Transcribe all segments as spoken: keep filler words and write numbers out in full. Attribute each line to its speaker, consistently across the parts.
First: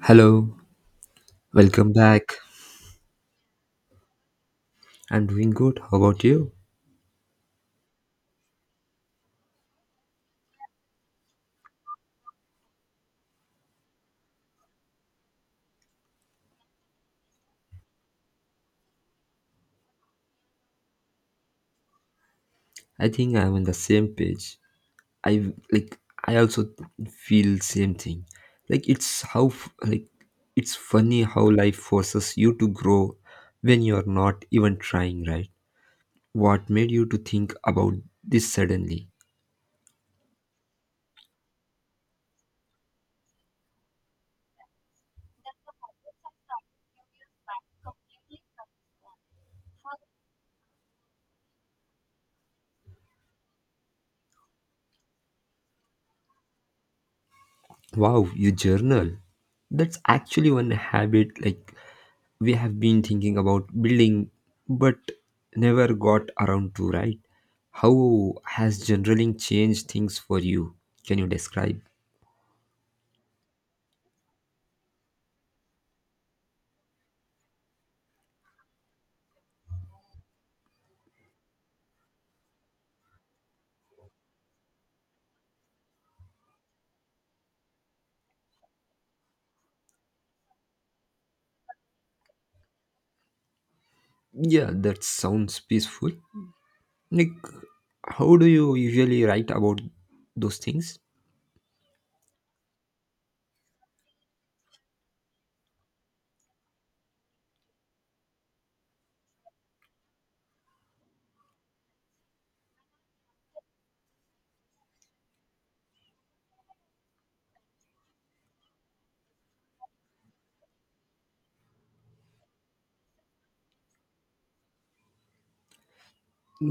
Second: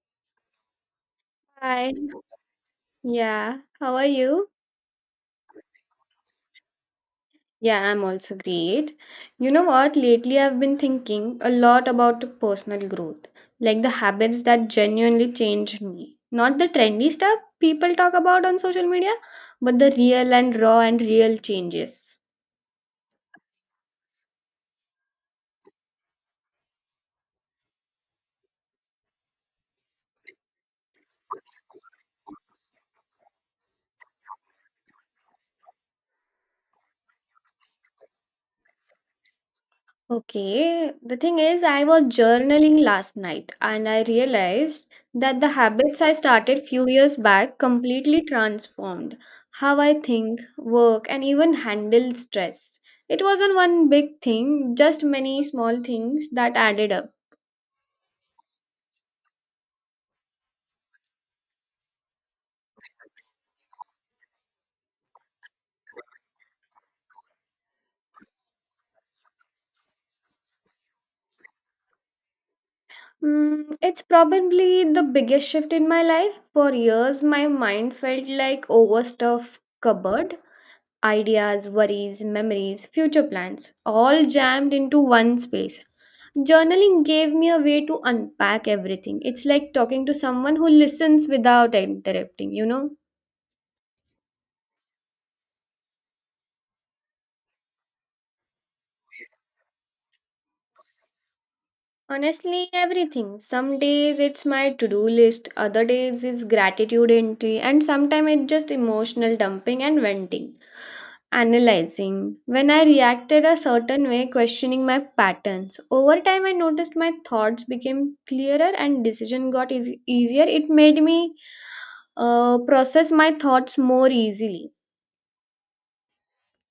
Speaker 1: Hello, welcome
Speaker 2: Hi.
Speaker 1: back.
Speaker 2: Yeah, how are you?
Speaker 1: I'm doing good. How about you?
Speaker 2: Yeah, I'm also great. You know what? Lately, I've been thinking a lot about personal growth, like the habits that genuinely changed me. Not the trendy stuff people talk about on social media, but the real and raw and real changes.
Speaker 1: I think I'm on the same page. I like I also feel same thing. Like it's how f- like it's funny how life forces you to grow when you're not even trying, right? What made you to think about this suddenly?
Speaker 2: Okay, the thing is, I was journaling last night and I realized that the habits I started few years back completely transformed how I think, work, and even handle stress. It wasn't one big thing, just many small things that added up.
Speaker 1: Wow, you journal. That's actually one habit like we have been thinking about building but never got around to, right? How has journaling changed things for you? Can you describe?
Speaker 2: Mm, it's probably the biggest shift in my life. For years, my mind felt like overstuffed cupboard. Ideas, worries, memories, future plans, all jammed into one space. Journaling gave me a way to unpack everything. It's like talking to someone who listens without interrupting, you know?
Speaker 1: Yeah, that sounds peaceful. Like, how do you usually write about those things?
Speaker 2: Honestly, everything. Some days it's my to do list, other days it's gratitude entry, and sometimes it's just emotional dumping and venting. Analyzing. When I reacted a certain way, questioning my patterns. Over time, I noticed my thoughts became clearer and decision got eas- easier. It made me uh, process my thoughts more easily.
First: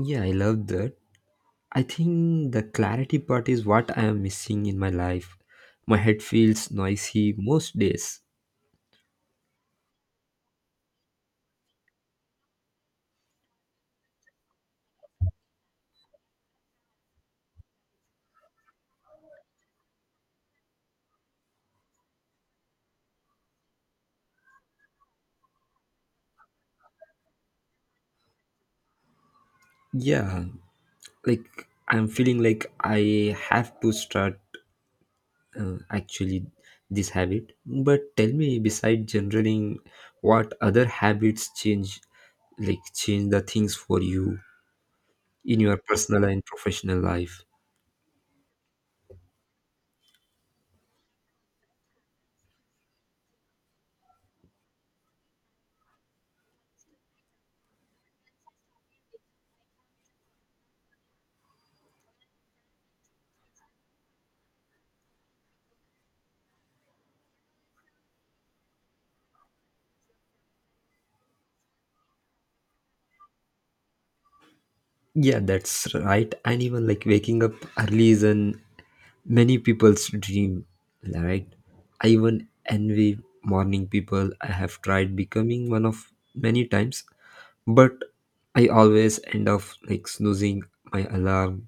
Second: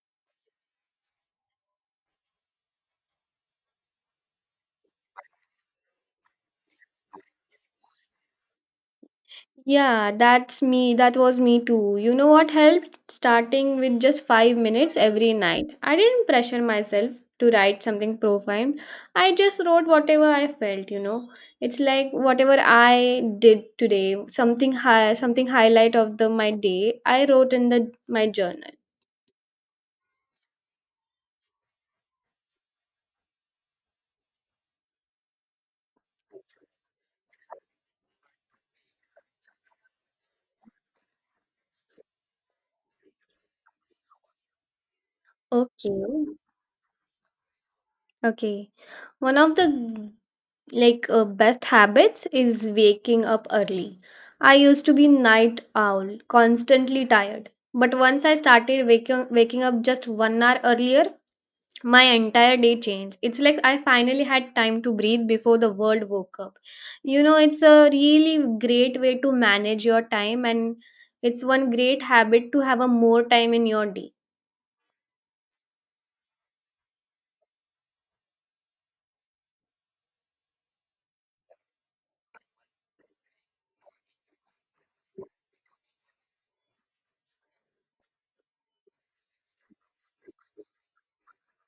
Speaker 1: Yeah, I love that. I think the clarity part is what I am missing in my life. My head feels noisy most days.
Speaker 2: Yeah, that's me. That was me too. You know what helped? Starting with just five minutes every night. I didn't pressure myself to write something profound. I just wrote whatever I felt, you know. It's like whatever I did today, something high, something highlight of the my day, I wrote in the my journal.
Speaker 1: Yeah, like I'm feeling like I have to start uh, actually this habit. But tell me, beside journaling, what other habits change, like change the things for you in your
Speaker 2: Okay.
Speaker 1: personal and professional life?
Speaker 2: Okay. One of the like uh, best habits is waking up early. I used to be night owl, constantly tired. But once I started waking waking up just one hour earlier, my entire day changed. It's like I finally had time to breathe before the world woke up. You know, it's a really great way to manage your time, and it's one great habit to have a more time in your day.
Speaker 1: Yeah, that's right. And even like waking up early is an many people's dream, right? I even envy morning people. I have tried becoming one of many times, but I always end up like snoozing my alarm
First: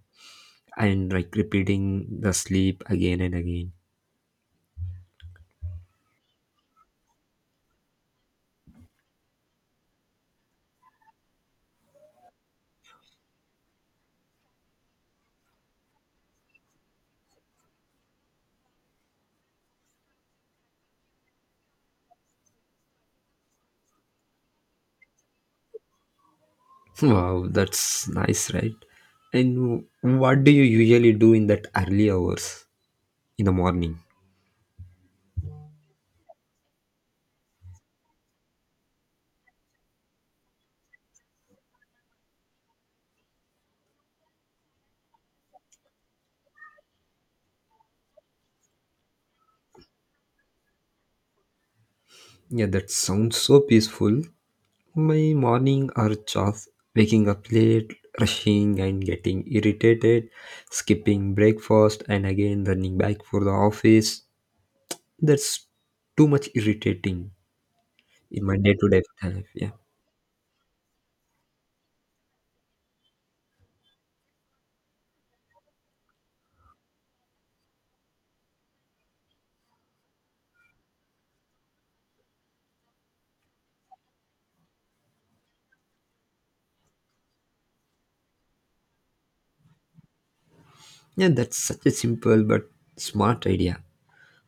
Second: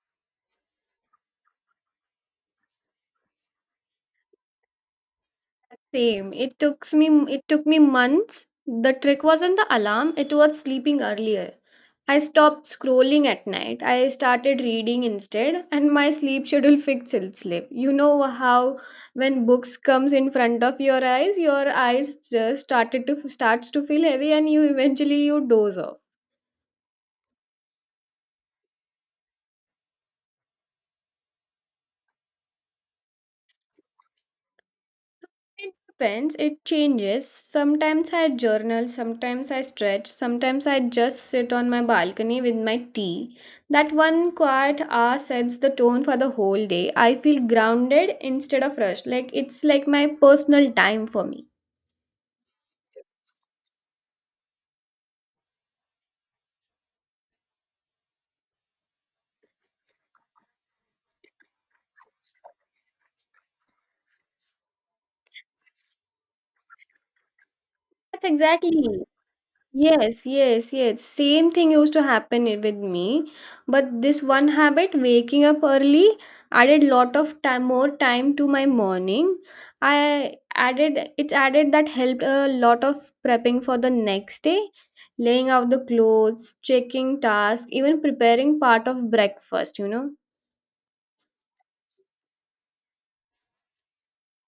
Speaker 1: and like repeating the sleep again and again.
Speaker 2: Same. It took me it took me months. The trick wasn't the alarm, it was sleeping earlier. I stopped scrolling at night. I started reading instead and my sleep schedule fixed itself. You know how when books comes in front of your eyes, your eyes just started to starts to feel heavy and you eventually you doze off.
Speaker 1: Wow, that's nice, right? And what do you usually do in that early hours in the morning?
Speaker 2: It depends. It changes. Sometimes I journal, sometimes I stretch, sometimes I just sit on my balcony with my tea. That one quiet hour sets the tone for the whole day. I feel grounded instead of rushed. Like it's like my personal time for me.
Speaker 1: Yeah, that sounds so peaceful. My morning are just waking up late, rushing and getting irritated, skipping breakfast and again running back for the office. That's too much irritating
Speaker 2: That's
Speaker 1: in my
Speaker 2: exactly.
Speaker 1: day-to-day life. Yeah.
Speaker 2: Yes, yes, yes. Same thing used to happen i- with me, but this one habit, waking up early, added lot of time, more time to my morning. I added it added that helped a lot of prepping for the next day, laying out the clothes, checking tasks, even preparing part of breakfast, you know.
Speaker 1: Yeah, that's such a simple but smart idea.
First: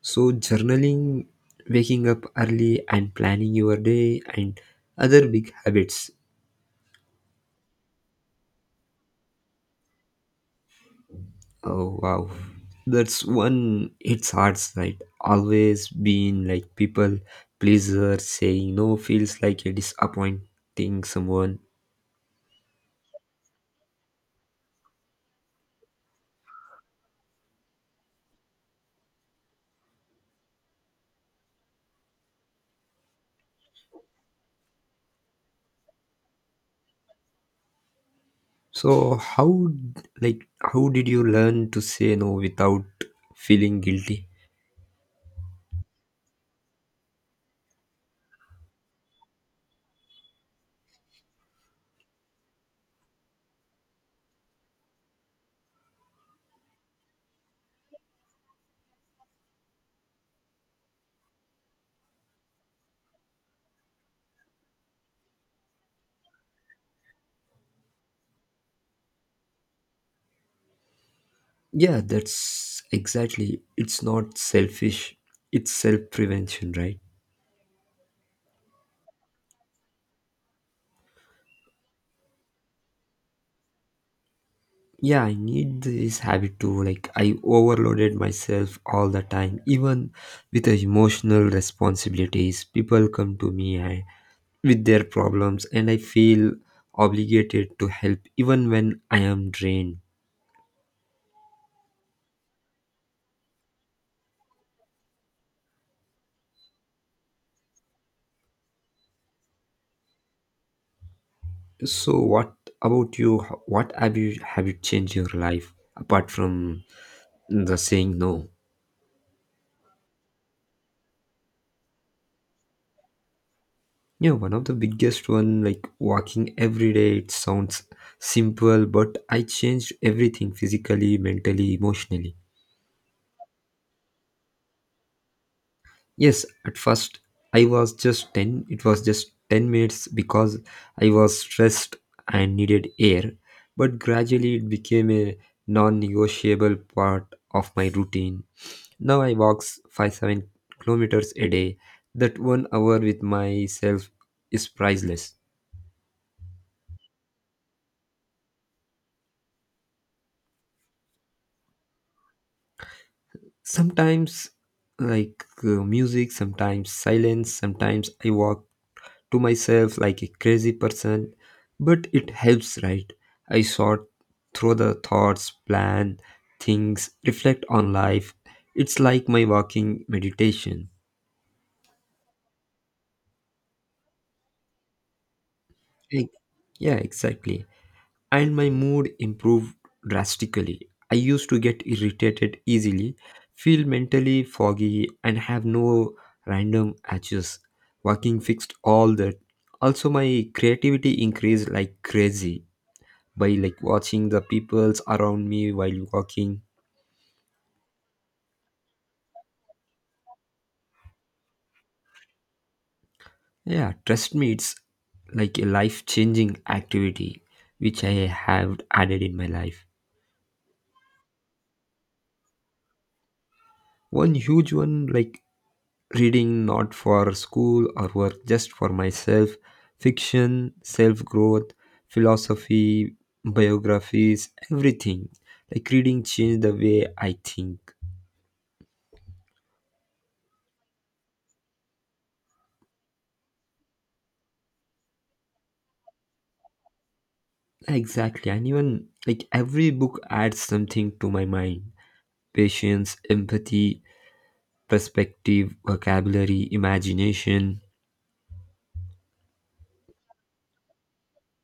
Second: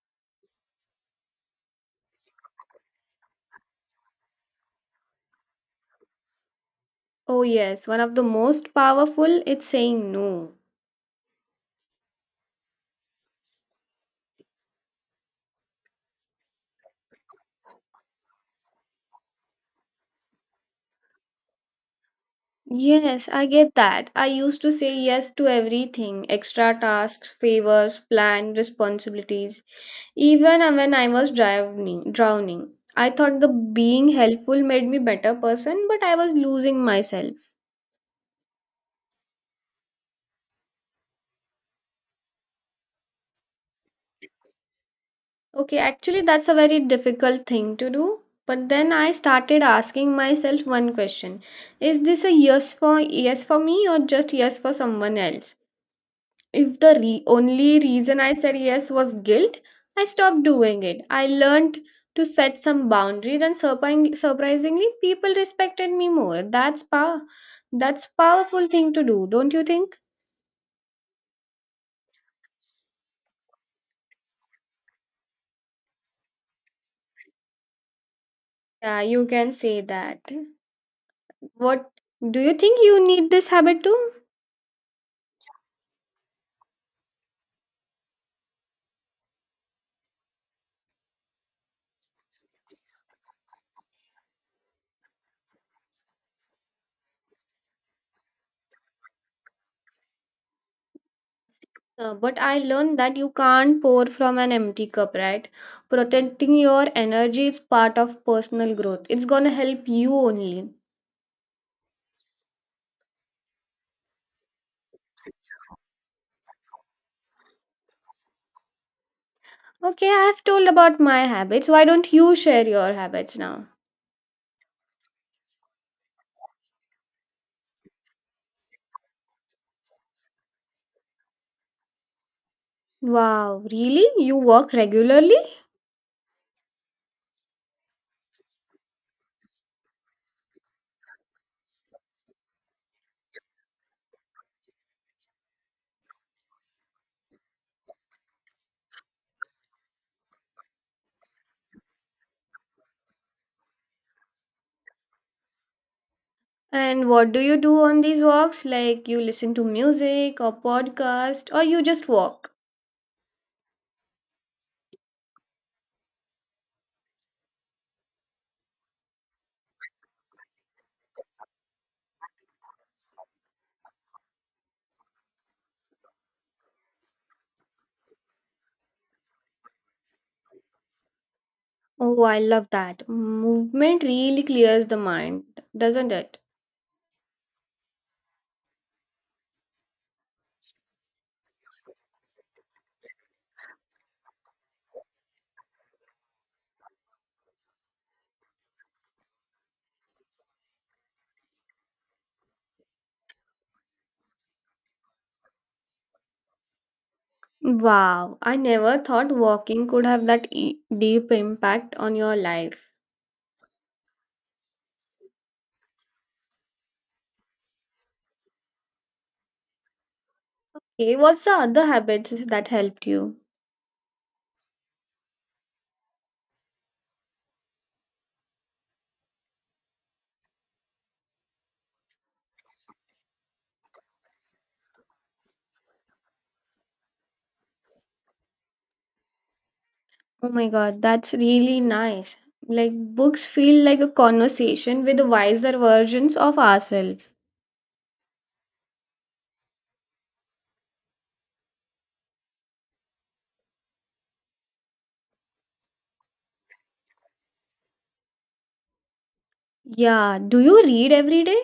Speaker 1: So, journaling, waking up early, and planning your day, and other big habits.
Speaker 2: Oh yes, one of the most powerful it's saying no.
Speaker 1: Oh, wow. That's one, it's hard, right? Always being like people pleaser, saying no feels like a disappointing someone.
Speaker 2: Yes, I get that. I used to say yes to everything extra tasks, favors, plan, responsibilities, even uh, when I was drowning. drowning. I thought the being helpful made me better person, but I was losing myself.
Speaker 1: So, how, like, how did you learn to say no without feeling guilty?
Speaker 2: Okay, actually that's a very difficult thing to do, but then I started asking myself one question. Is this a yes for yes for me or just yes for someone else? If the re- only reason I said yes was guilt, I stopped doing it. I learned to set some boundaries, and surpri- surprisingly, people respected me more. That's power. That's powerful thing to do, don't you think?
Speaker 1: Yeah, that's exactly. It's not selfish, it's self prevention, right?
Speaker 2: Yeah, you can say that. What do you think you need this habit too?
Speaker 1: Yeah, I need this habit to like, I overloaded myself all the time, even with the emotional responsibilities. People come to me and, with their problems, and I feel obligated to help even when I am drained.
Speaker 2: Uh, but I learned that you can't pour from an empty cup, right? Protecting your energy is part of personal growth. It's gonna help you only.
Speaker 1: So what about you, Ho- what have you, have you changed your life apart from the saying no?
Speaker 2: Okay, I've told about my habits. Why don't you share your habits now?
Speaker 1: Yeah, one of the biggest one, like walking every day. It sounds simple but I changed everything physically, mentally, emotionally.
Speaker 2: Wow, really? You walk regularly?
Speaker 1: Yes, at first I was just ten. It was just ten minutes because I was stressed and needed air. But gradually it became a non negotiable part of my routine. Now I walk five seven kilometers a day. That one hour with myself is priceless.
Speaker 2: And what do you do on these walks? Like you listen to music or podcast or you just walk?
Speaker 1: Sometimes, like uh, music, sometimes silence, sometimes I walk to myself like a crazy person, but it helps, right? I sort through the thoughts, plan things, reflect on life. It's like my walking meditation.
Speaker 2: Oh, I love that. Movement really clears the mind, doesn't
Speaker 1: E-
Speaker 2: it?
Speaker 1: Yeah, exactly. And my mood improved drastically. I used to get irritated easily, feel mentally foggy, and have no random edges. Walking fixed all that. Also, my creativity increased like crazy, by like watching the peoples around me while walking.
Speaker 2: Wow, I never thought walking could have that e- deep impact on your life.
Speaker 1: Yeah, trust me, it's like a life changing activity which I have added in my life.
Speaker 2: Okay, what's the other habits that helped you?
Speaker 1: One huge one, like reading not for school or work, just for myself, fiction, self growth, philosophy, biographies, everything. Like reading changed the way I think.
Speaker 2: Oh my god, that's really nice. Like books feel like a conversation with wiser versions of ourselves.
Speaker 1: Exactly, and even like every book adds something to my mind: patience, empathy, perspective, vocabulary, imagination.
Speaker 2: Yeah, do you read every day?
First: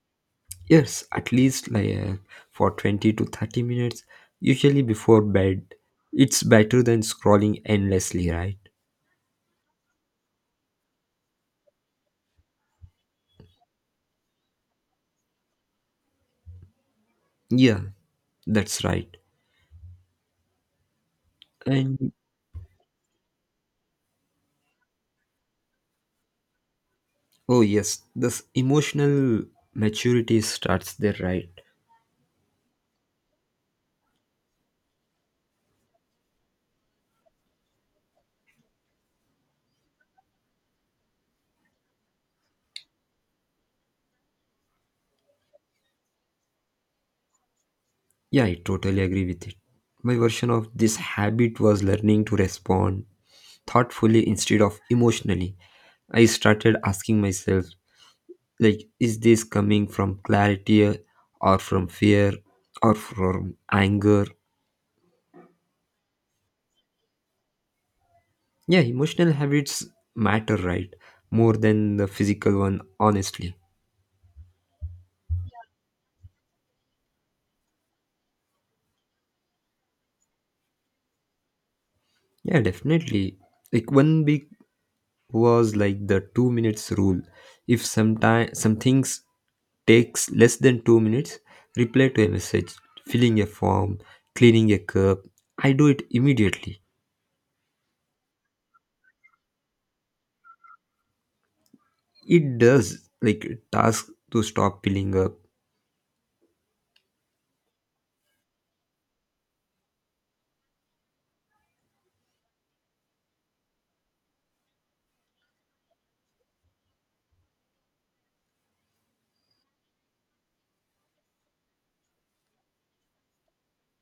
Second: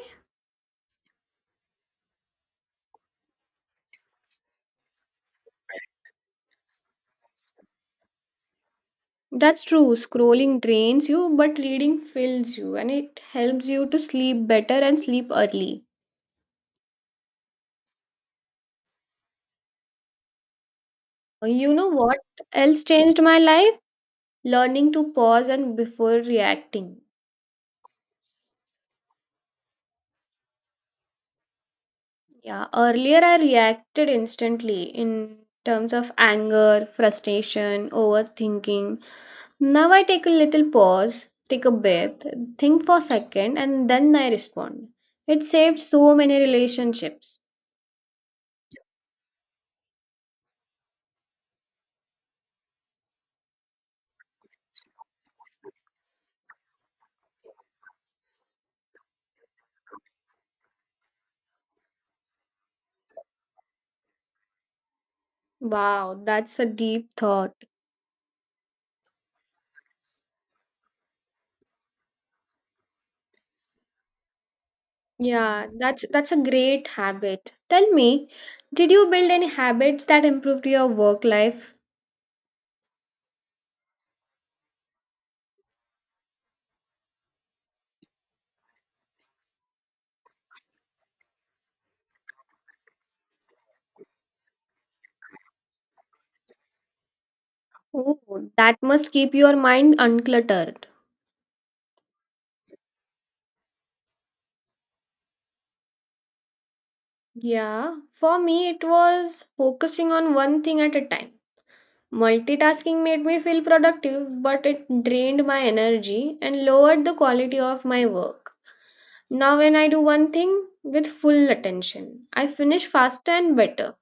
Speaker 1: Yes, at least like uh, for twenty to thirty minutes, usually before bed. It's better than scrolling endlessly, right?
Speaker 2: That's true. Scrolling drains you, but reading fills you and it helps you to sleep better and sleep early.
Speaker 1: Yeah, that's right.
Speaker 2: You know
Speaker 1: And
Speaker 2: what else changed my life? Learning to pause and before reacting.
Speaker 1: oh yes, this emotional maturity starts there, right?
Speaker 2: Yeah, earlier I reacted instantly in terms of anger, frustration, overthinking. Now I take a little pause, take a breath, think for a second, and then I respond. It saved so many relationships.
Speaker 1: Yeah, I totally agree with it. My version of this habit was learning to respond thoughtfully instead of emotionally. I started asking myself, like, is this coming from clarity, uh, or from fear or from anger?
Speaker 2: Wow, that's a deep thought.
Speaker 1: Yeah, emotional habits matter, right? More than the physical one, honestly.
Speaker 2: Yeah, that's that's a great habit. Tell me, did you build any habits that improved your work life?
Speaker 1: Yeah, definitely. Like one big was like the two minutes rule. If sometime some things takes less than two minutes, reply to a message, filling a form, cleaning a cup, I do it immediately.
Speaker 2: Oh, that must keep your mind uncluttered.
Speaker 1: It does, like, task to stop piling up.
Speaker 2: Yeah, for me, it was focusing on one thing at a time. Multitasking made me feel productive, but it drained my energy and lowered the quality of my work. Now, when I do one thing with full attention, I finish faster and better.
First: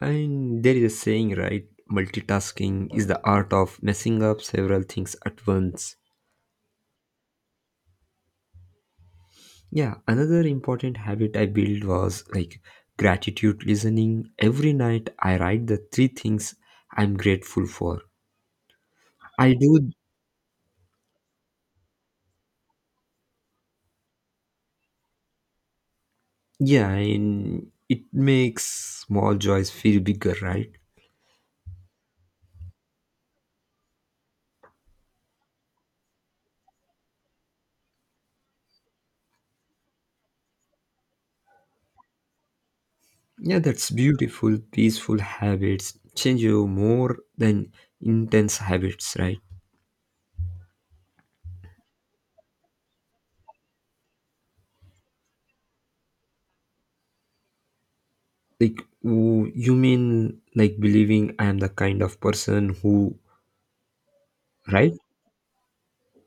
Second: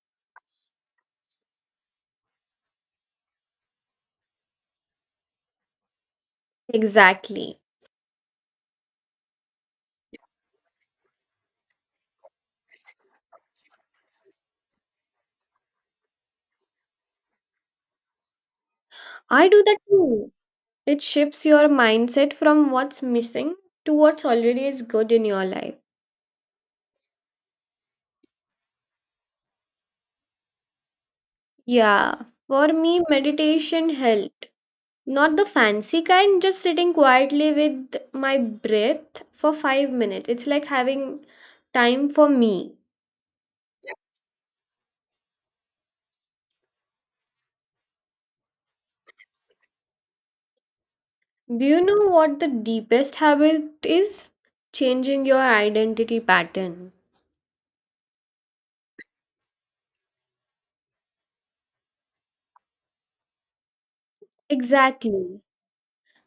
Speaker 1: And there is a saying, right? Multitasking is the art of messing up several things at once.
Speaker 2: Exactly.
Speaker 1: Yeah, another important habit I built was like gratitude listening. Every night I write the three things I'm grateful for.
Speaker 2: I
Speaker 1: I
Speaker 2: do that
Speaker 1: do,
Speaker 2: too. It shifts your mindset from what's missing to what's already is good in your life.
Speaker 1: yeah, and it makes small joys feel bigger, right?
Speaker 2: Yeah, for me, meditation helped. Not the fancy kind, just sitting quietly with my breath for five minutes. It's like having time for me.
Speaker 1: Yeah, that's beautiful, peaceful habits change you more than intense habits, right?
Speaker 2: Do you know what the deepest habit is? Changing your identity pattern.
Speaker 1: Like, w- you mean like believing I am the kind of person who, right?
Speaker 2: Exactly.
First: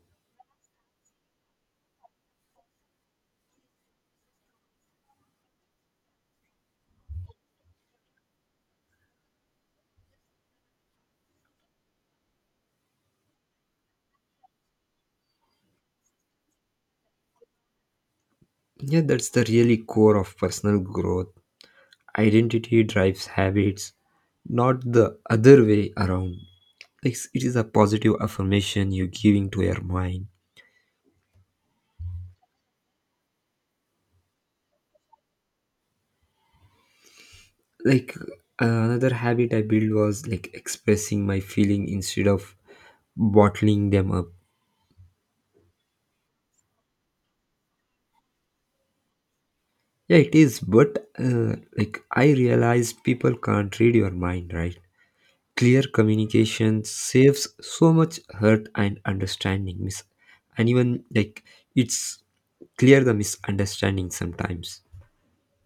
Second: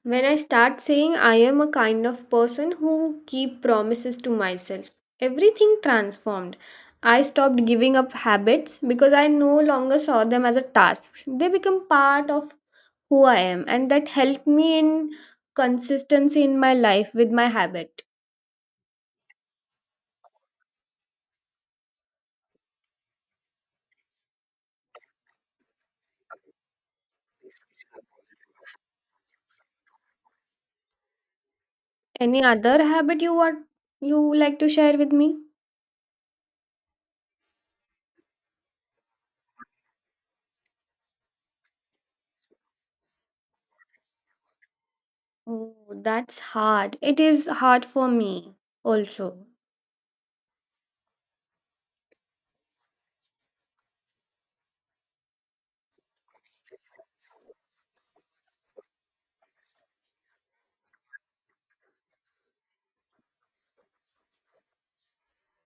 Speaker 2: When I start saying I am a kind of person who keep promises to myself, everything transformed. I stopped giving up habits because I no longer saw them as a task. They become part of who I am, and that helped me in consistency in my life with my habit.
Speaker 1: Yeah, that's the really core of personal growth. Identity drives habits, not the other way around. Like, it is a positive affirmation you're giving to your mind.
Speaker 2: Any other habit you want You like to share with me?
Speaker 1: Like, another habit I built was like expressing my feeling instead of bottling them up.
Speaker 2: Oh, that's hard. It is hard for me also.
Speaker 1: Yeah, it is, but uh, like I realize people can't read your mind, right? Clear communication saves so much hurt and understanding. Mis- and even like it's clear the misunderstanding sometimes.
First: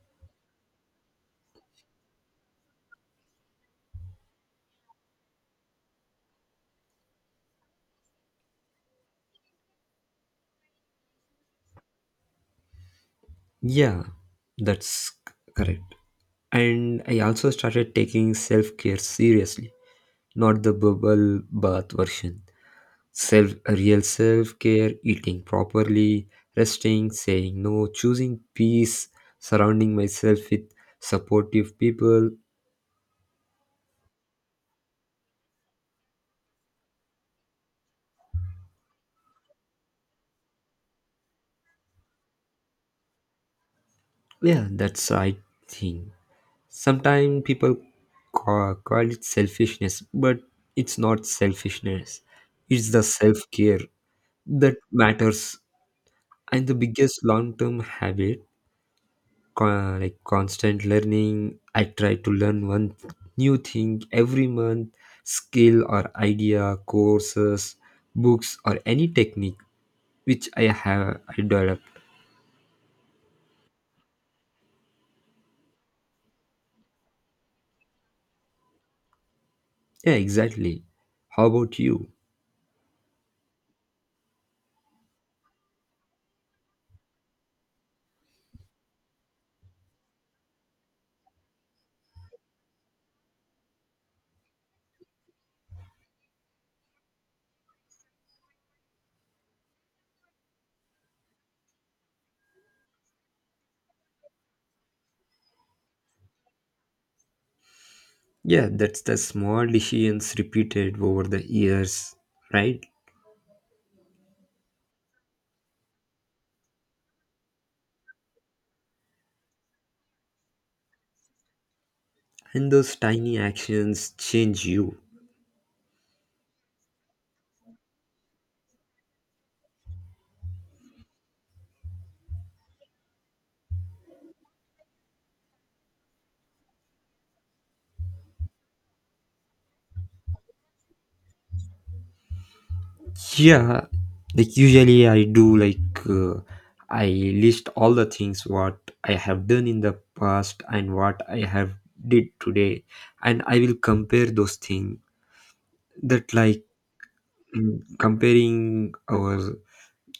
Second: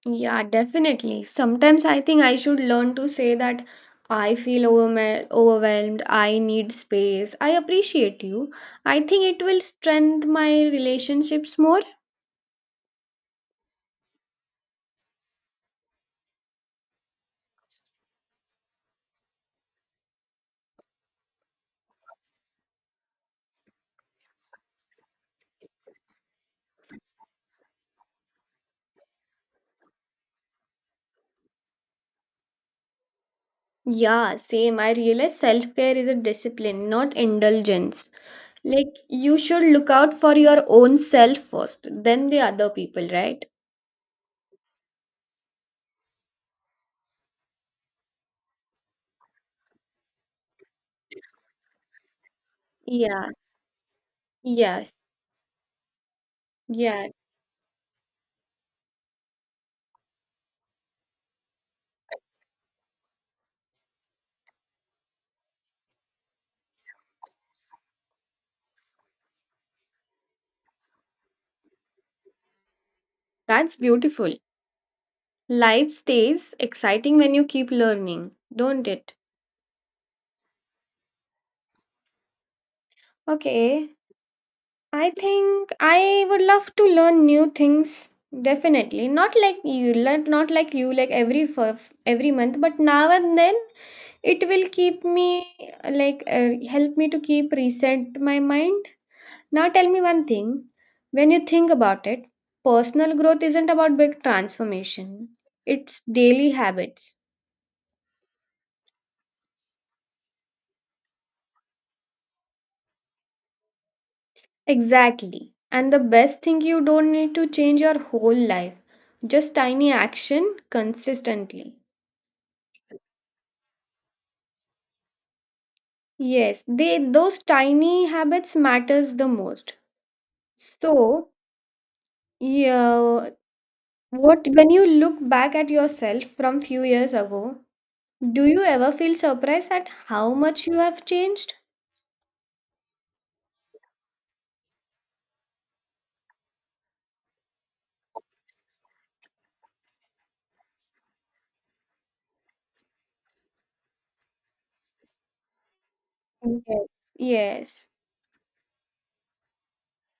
Speaker 2: Yeah, definitely. Sometimes I think I should learn to say that I feel overwhelmed, overwhelmed, I need space. I appreciate you. I think it will strengthen my relationships more.
Speaker 1: Yeah, that's c- correct. And I also started taking self care seriously, not the bubble bath version. Self real self care, eating properly, resting, saying no, choosing peace, surrounding myself with supportive people.
Speaker 2: Yeah, same. I realize self care is a discipline, not indulgence. Like you should look out for your own self first, then the other people, right?
Speaker 1: Yeah, that's I think. Sometimes people ca- call it selfishness, but it's not selfishness. It's the
Speaker 2: Yeah.
Speaker 1: self care that
Speaker 2: Yes.
Speaker 1: matters. And the
Speaker 2: Yeah.
Speaker 1: biggest long term habit, co- like constant learning. I try to learn one new thing every month, skill or idea, courses, books, or any technique which I have I developed.
Speaker 2: That's beautiful. Life stays exciting when you keep learning, don't it?
Speaker 1: Yeah, exactly. How about you?
Speaker 2: Okay. I think I would love to learn new things. Definitely. Not like you learn not like you like every for every month, but now and then it will keep me uh, like uh, help me to keep reset my mind. Now tell me one thing. When you think about it, personal growth isn't about big transformation, it's daily habits.
Speaker 1: Yeah, that's the small decisions repeated over the years, right?
Speaker 2: Exactly. And the best thing, you don't need to change your whole life, just tiny action consistently.
Speaker 1: And those tiny actions change you.
Speaker 2: Yes, they those tiny habits matters the most. So, yeah, what when you look back at yourself from few years ago, do you ever feel surprised at how much you have changed?
Speaker 1: Yeah, like usually I do, like uh, I list all the things what I have done in the past and what I have did today, and I will compare those things. That, like,
Speaker 2: Yes,
Speaker 1: mm,
Speaker 2: yes.
Speaker 1: comparing our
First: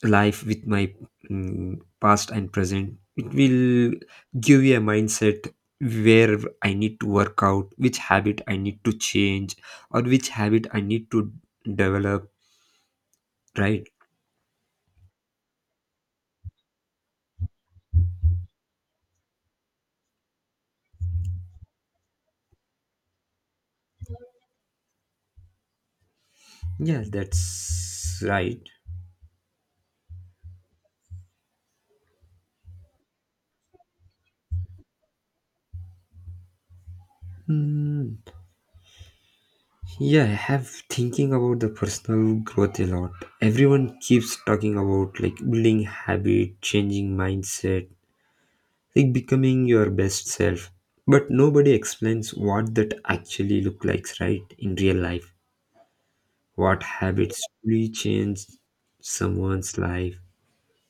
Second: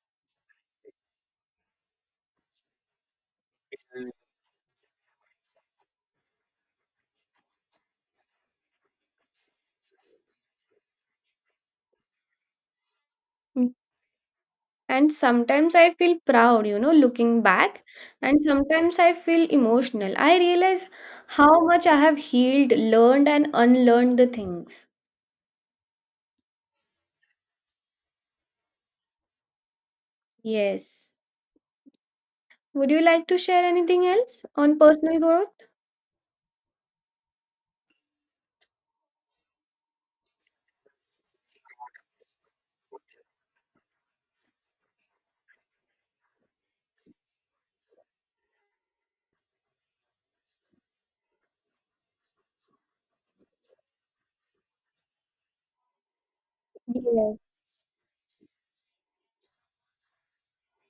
Speaker 1: life with my mm, past and present, it will give you a mindset where I need to work out which habit I need to change or which habit I need to develop,
Speaker 2: Mm.
Speaker 1: right?
Speaker 2: And sometimes I feel proud, you know, looking back, and sometimes I feel emotional. I realize how much I have healed, learned, and unlearned the things.
Speaker 1: Yes, that's right.
Speaker 2: Yes. Would you like to share anything else on personal growth?
Speaker 1: Mm, yeah, I have thinking about the personal growth a lot. Everyone keeps talking about like building habit, changing mindset, like becoming your best self, but nobody explains what that actually look like right in real life, what
Speaker 2: Yes.
Speaker 1: habits really change someone's life.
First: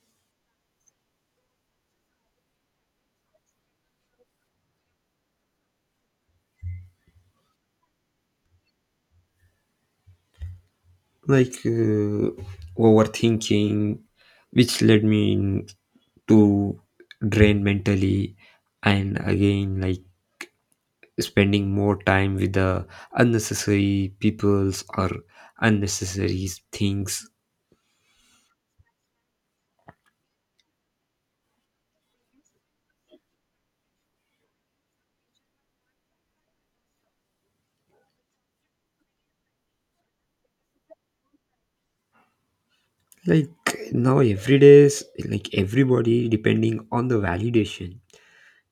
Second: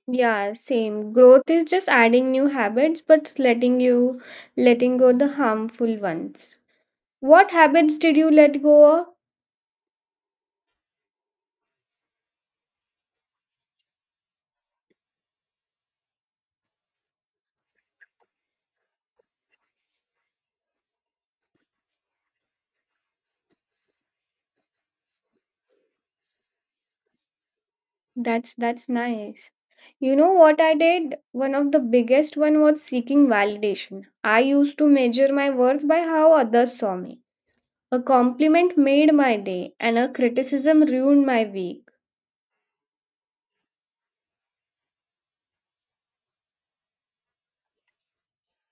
Speaker 2: Yeah, same. Growth is just adding new habits, but letting you letting go the harmful ones. What habits did you let go of?
Speaker 1: Like uh, overthinking, which led me in to drain mentally, and again like spending more time with the unnecessary peoples or unnecessary things.
Speaker 2: That's that's nice. You know what I did? One of the biggest one was seeking validation. I used to measure my worth by how others saw me. A compliment made my day and a criticism ruined my week.
Speaker 1: Like now, every day, is- like everybody, depending on the validation,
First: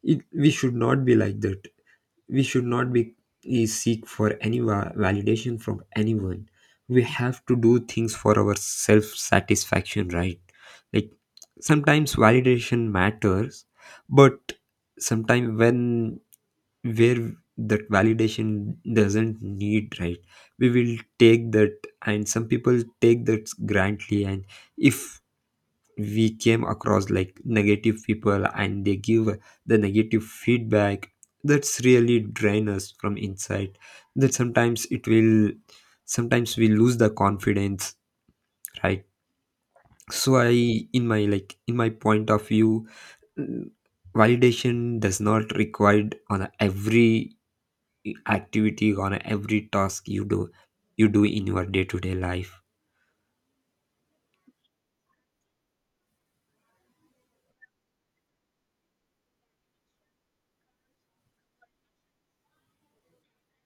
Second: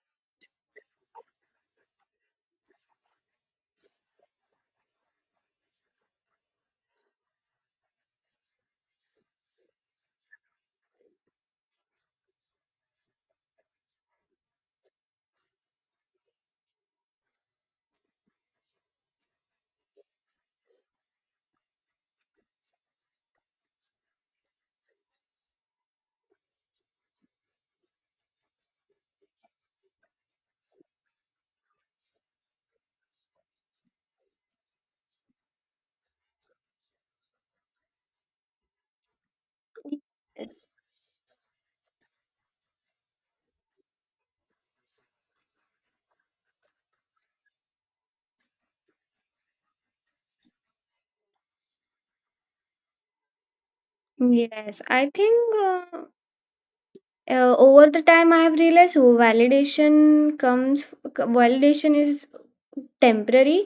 Speaker 1: it, we should not be like that. We should not be eh, seek for any va- validation from anyone. We have to do things for our self satisfaction, right? Like, sometimes validation matters, but sometimes when, where that validation doesn't need, right? We will take that, and some people take that grantly, and if we came across like negative people and they give the negative feedback, that's really drain us from inside. That sometimes it will, sometimes we lose the confidence, right? So I, in my, like in my point of view, mm, validation does not required on every activity, on every task you do you do in your day-to-day life.
Speaker 2: Yes, I think uh, uh, over the time I have realized oh, validation comes validation is temporary.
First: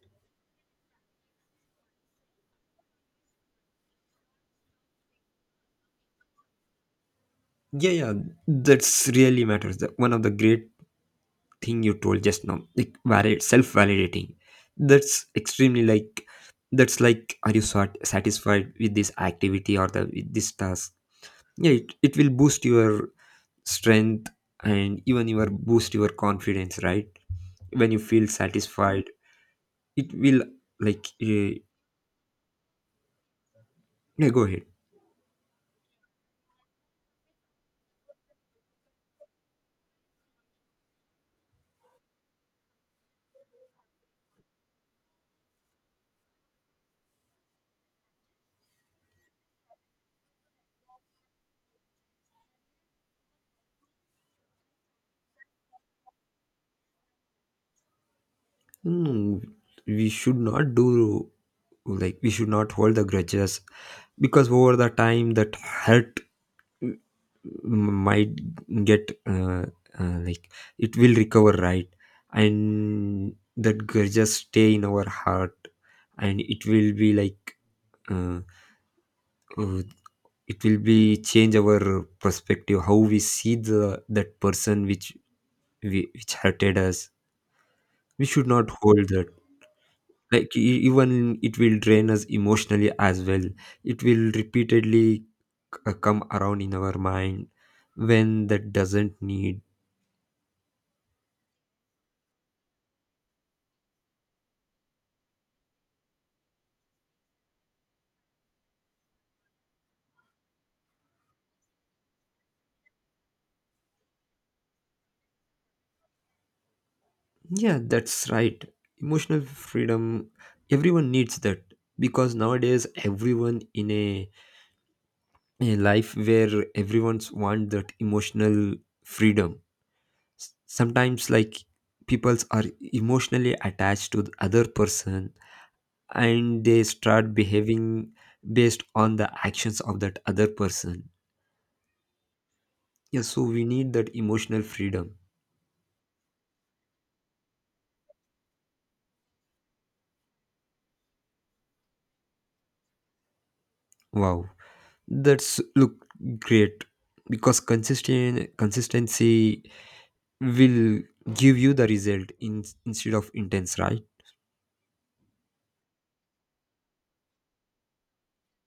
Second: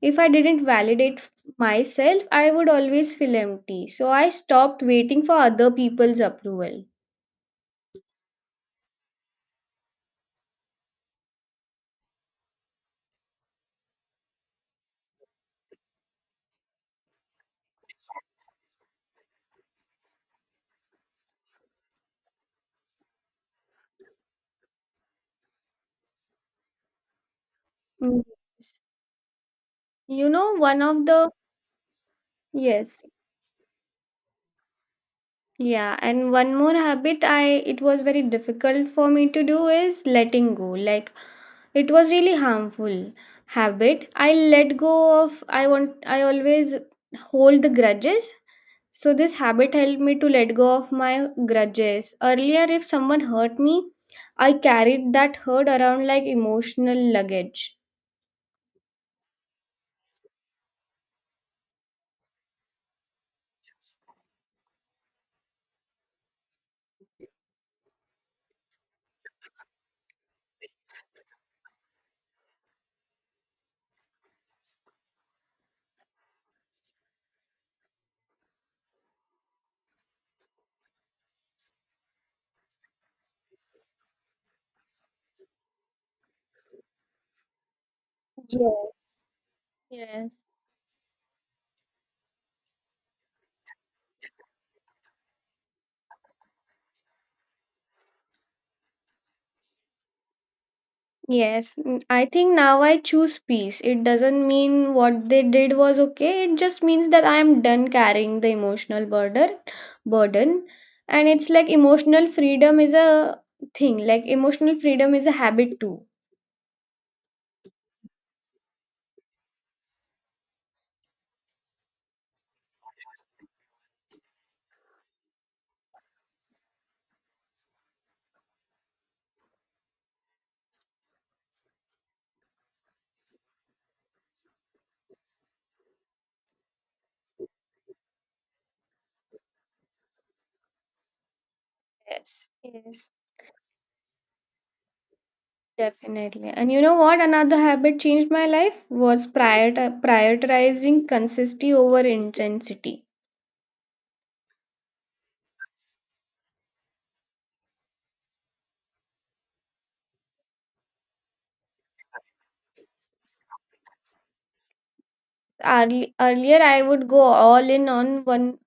Speaker 2: If I didn't validate f- myself, I would always feel empty. So I stopped waiting for other people's approval.
Speaker 1: Yeah, yeah, that's really matters, the one of the great thing you told just now, like valid self-validating, that's extremely like, that's like, are you sort satisfied with this activity or the with this task? Yeah, it, it will boost your strength and even your boost your confidence, right? When you
Speaker 2: Mm,
Speaker 1: feel
Speaker 2: yes.
Speaker 1: satisfied, it
Speaker 2: You
Speaker 1: will,
Speaker 2: know, one of
Speaker 1: like
Speaker 2: the
Speaker 1: eh,
Speaker 2: yes,
Speaker 1: yeah, go ahead.
Speaker 2: yeah, and one more habit I it was very difficult for me to do is letting go. Like it was really harmful habit. I let go of I want I always hold the grudges. So this habit helped me to let go of my grudges. Earlier, if someone hurt me, I carried that hurt around like emotional luggage.
Speaker 1: Hmm, we should not do, like we should not hold the grudges, because over the time that hurt might get uh, uh, like it will recover, right? And that girl just stay in our heart, and it will be like uh, uh, it will be change our perspective how we see the that person which we, which hurted us. We should not hold
Speaker 2: Yes.
Speaker 1: that.
Speaker 2: Yes.
Speaker 1: Like e- even it will drain us emotionally as well. It will repeatedly c- uh, come around in our mind when that doesn't need.
Speaker 2: Yes, n- I think now I choose peace. It doesn't mean what they did was okay. It just means that I am done carrying the emotional burden, burden, and it's like emotional freedom is a thing. Like emotional freedom is a habit too.
Speaker 1: Yeah, that's right. Emotional freedom, everyone needs that, because nowadays everyone in a, a life where everyone's want that emotional freedom. S- Sometimes like peoples are emotionally attached to the other person, and they start behaving based on the actions of that other person.
Speaker 2: Yes, yes,
Speaker 1: Yeah, so we need that emotional freedom.
Speaker 2: definitely. And you know what? Another habit changed my life was prior prioritizing consistency over intensity.
Speaker 1: Wow. That's look great, because consistent consistency will give you the result in, instead of intense, right?
Speaker 2: Early, earlier I would go all in on one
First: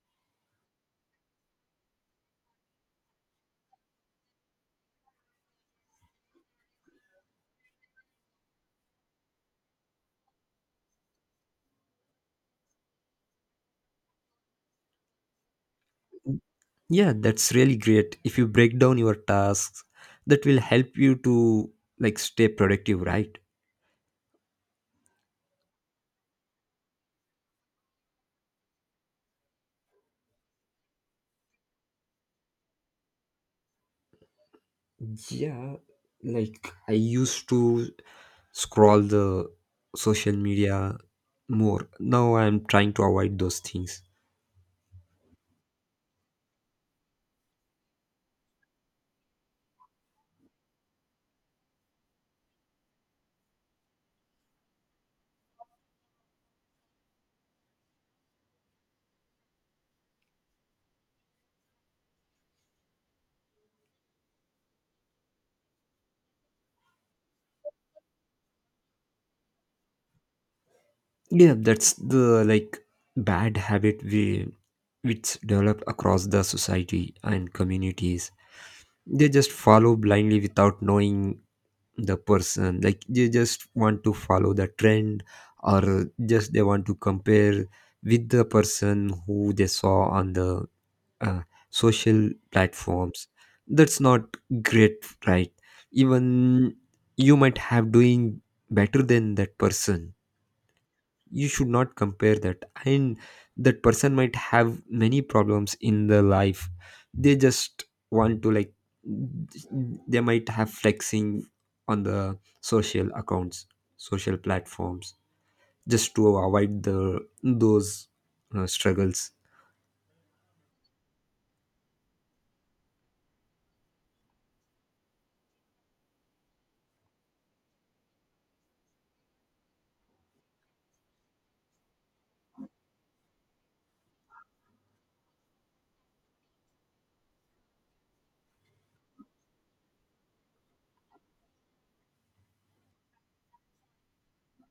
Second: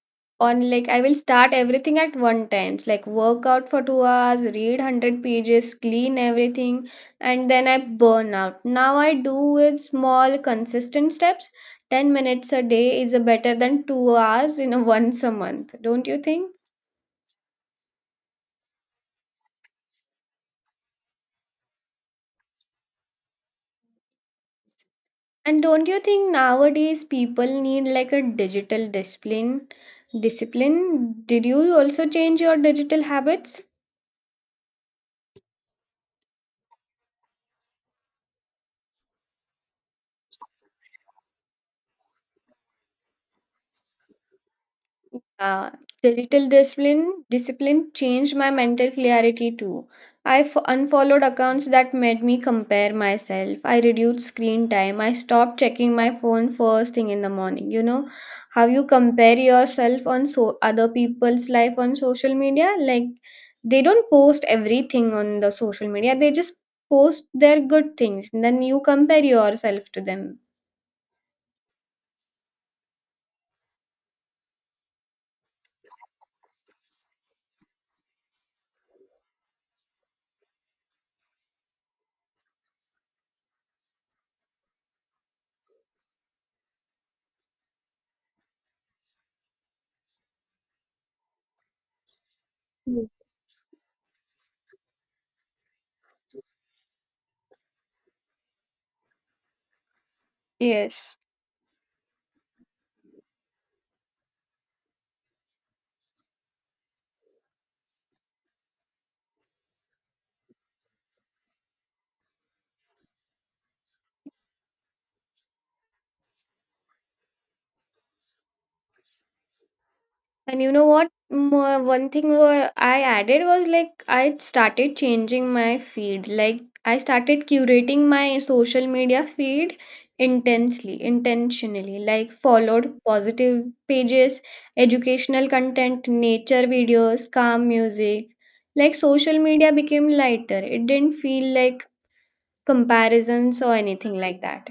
Speaker 2: on like I will start everything at one times like work out for two hours, read one hundred pages, clean everything, and then I burn out. Now I do with small consistent steps. Ten minutes a day is a better than two hours in a once a month, don't you think?
Speaker 1: Yeah, that's really great. If you break down your tasks, that will help you to like stay productive, right?
Speaker 2: And don't you think nowadays people need like a digital discipline? Discipline? Did you also change your digital habits?
Speaker 1: Yeah, like I used to scroll the social media more. Now I'm trying to avoid those things.
Speaker 2: Uh, the little discipline discipline changed my mental clarity too. I f- unfollowed accounts that made me compare myself. I reduced screen time. I stopped checking my phone first thing in the morning. You know how you compare yourself on so other people's life on social media. Like they don't post everything on the social media. They just post their good things. And then you compare yourself to them.
Speaker 1: Yeah, that's the like bad habit we which develop across the society and communities. They just follow blindly without knowing the person. Like they just want to follow the trend, or just they want to compare with the person who they saw on the uh, social
Speaker 2: Mm.
Speaker 1: platforms. That's not great, right? Even you might have doing better than that person.
Speaker 2: Yes.
Speaker 1: You should not compare that, and that person might have many problems in their life. They just want to like, they might have flexing on the social accounts, social platforms, just to avoid the those uh, struggles.
Speaker 2: And you know what? Mo- One thing wha- I added was like I started changing my feed. Like I started curating my social media feed intensely, intentionally. Like followed positive pages, educational content, nature videos, calm music. Like social media became lighter. It didn't feel like comparisons or anything like that.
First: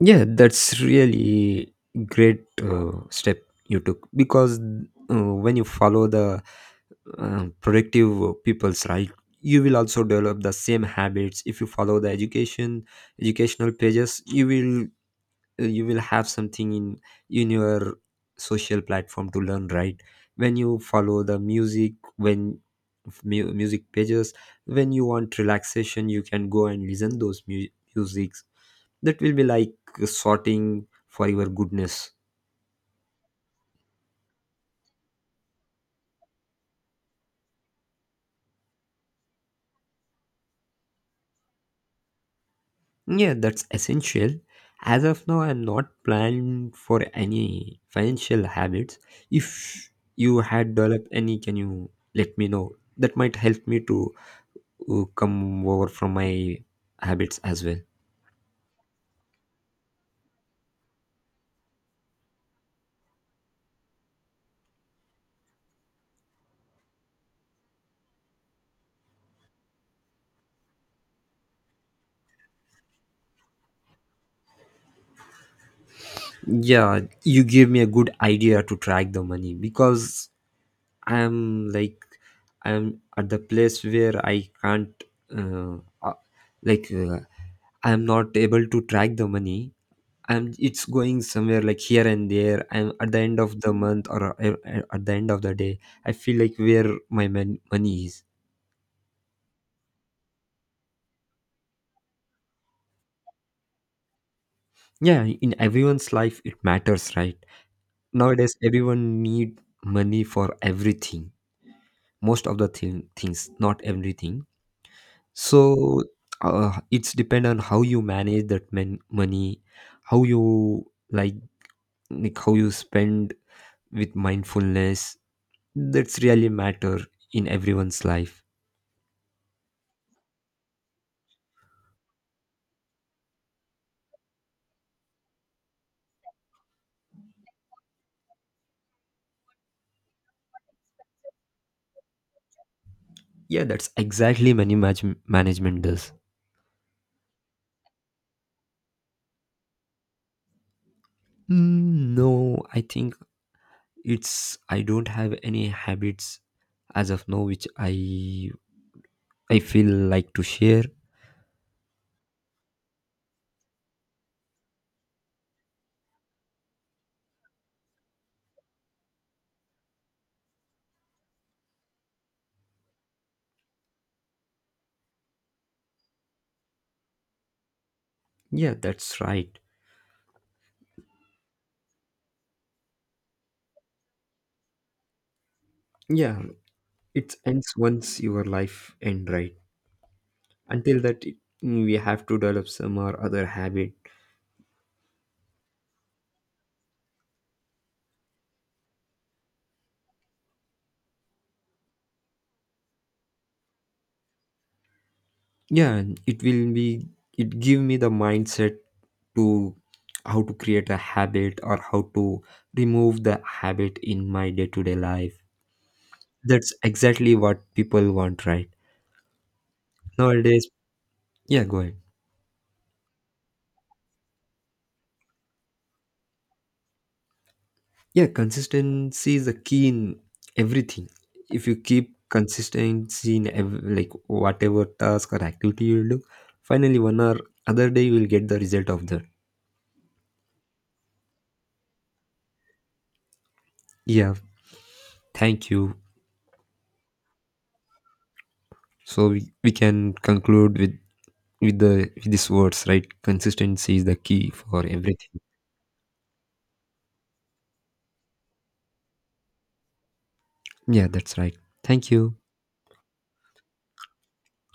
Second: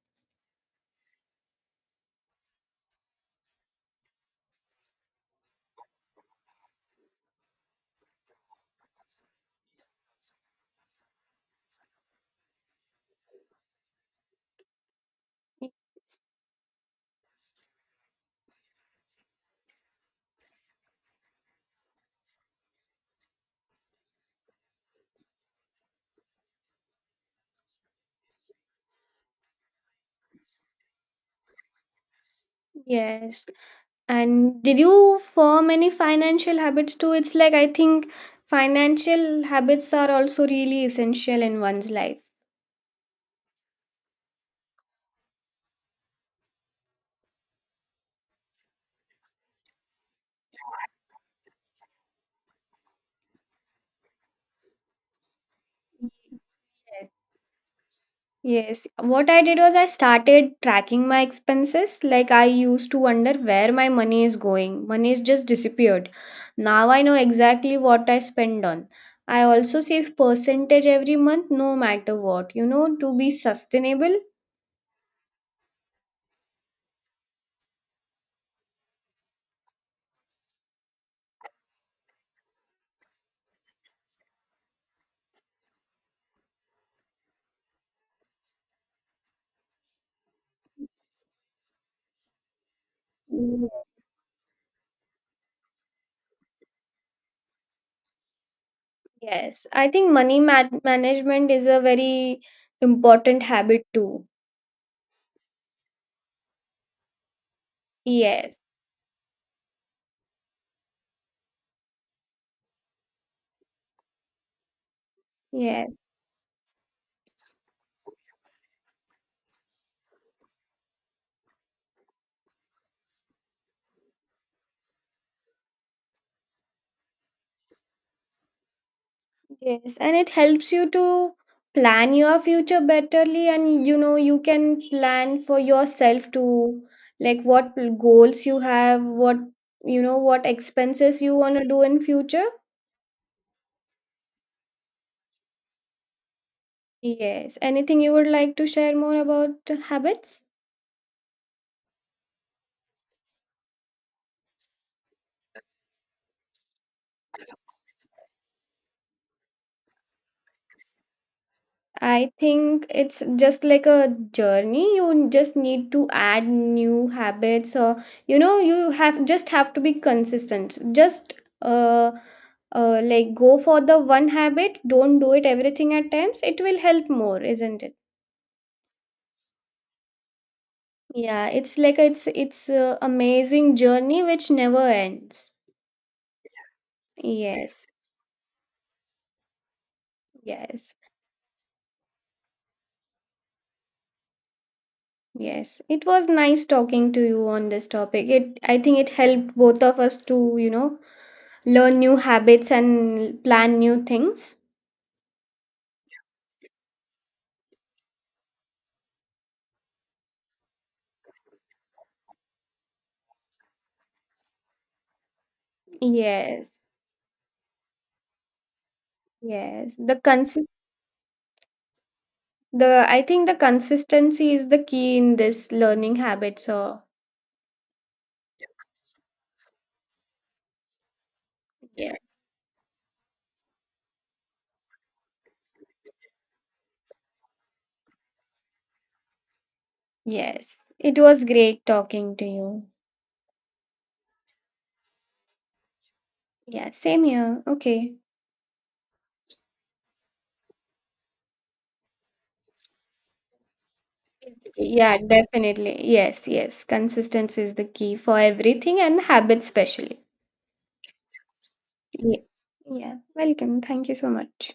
Speaker 1: Yeah, that's really great uh, step you took, because uh, when you follow the uh, productive people's, right, you will also develop the same habits. If you follow the education educational pages, you will, uh, you will have something in in your social platform to learn, right? When you follow the music, when mu- music pages, when you want relaxation, you can go and listen those mu- musics. That will be like sorting for your goodness.
Speaker 2: Yes. And did you form any financial habits too? It's like I think financial habits are also really essential in one's life.
Speaker 1: Yeah, that's essential. As of now, I'm not planned for any financial habits. If you had developed any, can you let me know? That might help me to uh, come over from my
Speaker 2: Yes.
Speaker 1: habits as well.
Speaker 2: Yes. What I did was I started tracking my expenses. Like I used to wonder where my money is going. Money is just disappeared. Now I know exactly what I spend on. I also save percentage every month, no matter what, you know, to be sustainable.
Speaker 1: Yeah, you gave me a good idea to track the money, because I'm like, I'm at the place where I can't uh, uh, like uh, I'm not able to track the money, and it's going somewhere like here and there, and at the end of the month, or uh, uh, at the end of the day, I feel like where my mon- money is.
Speaker 2: Yes, I think money man- management is a very important habit too.
Speaker 1: Yeah, in everyone's life it matters, right? Nowadays
Speaker 2: Yes,
Speaker 1: everyone need money for everything, most of the thing, things not everything,
Speaker 2: yes,
Speaker 1: so uh, it's depend on how you manage that man- money, how you like like how you spend with mindfulness, that's really matter in everyone's life.
Speaker 2: yes. And it helps you to plan your future betterly and you know you can plan for yourself too, like what goals you have, what you know what expenses you want to do in future.
Speaker 1: Yeah, that's exactly money manage- management does.
Speaker 2: Yes. Anything you would like to share more about habits?
Speaker 1: Mm, no, I think it's I don't have any habits as of now which I I feel like to share.
Speaker 2: I think it's just like a journey. You just need to add new habits, or you know, you have just have to be consistent. Just uh, uh, like go for the one habit. Don't do it everything at times. It will help more, isn't it?
Speaker 1: Yeah, that's right.
Speaker 2: Yeah, it's like it's it's a amazing journey which never ends.
Speaker 1: Yeah, it ends
Speaker 2: Yes,
Speaker 1: once your life end, right.
Speaker 2: yes,
Speaker 1: Until that it, we have to develop some or other habit.
Speaker 2: yes. It was nice talking to you on this topic. It I think it helped both of us to you know learn new habits and plan new things.
Speaker 1: Yeah, and it will be, it give me the mindset to how to create a habit or how to remove the habit in my day-to-day life. That's
Speaker 2: Yes,
Speaker 1: exactly what people want, right?
Speaker 2: yes, the
Speaker 1: Nowadays,
Speaker 2: consist
Speaker 1: yeah, go ahead.
Speaker 2: the i think the consistency is the key in this learning habit so.
Speaker 1: Yeah, consistency is the key in everything. If you keep
Speaker 2: Yeah,
Speaker 1: consistency in ev- like whatever task or activity you do, finally one or other day you will get the result of that.
Speaker 2: yes, it was great talking to you.
Speaker 1: Yeah, thank you.
Speaker 2: Yeah, same here, okay.
Speaker 1: So we, we can conclude with with the with these words, right? Consistency is the key for
Speaker 2: Yeah,
Speaker 1: everything.
Speaker 2: definitely, yes, yes, consistency is the key for everything and habits especially.
Speaker 1: Yeah, that's right. Thank you.
Speaker 2: Yeah, yeah. Welcome, thank you so much.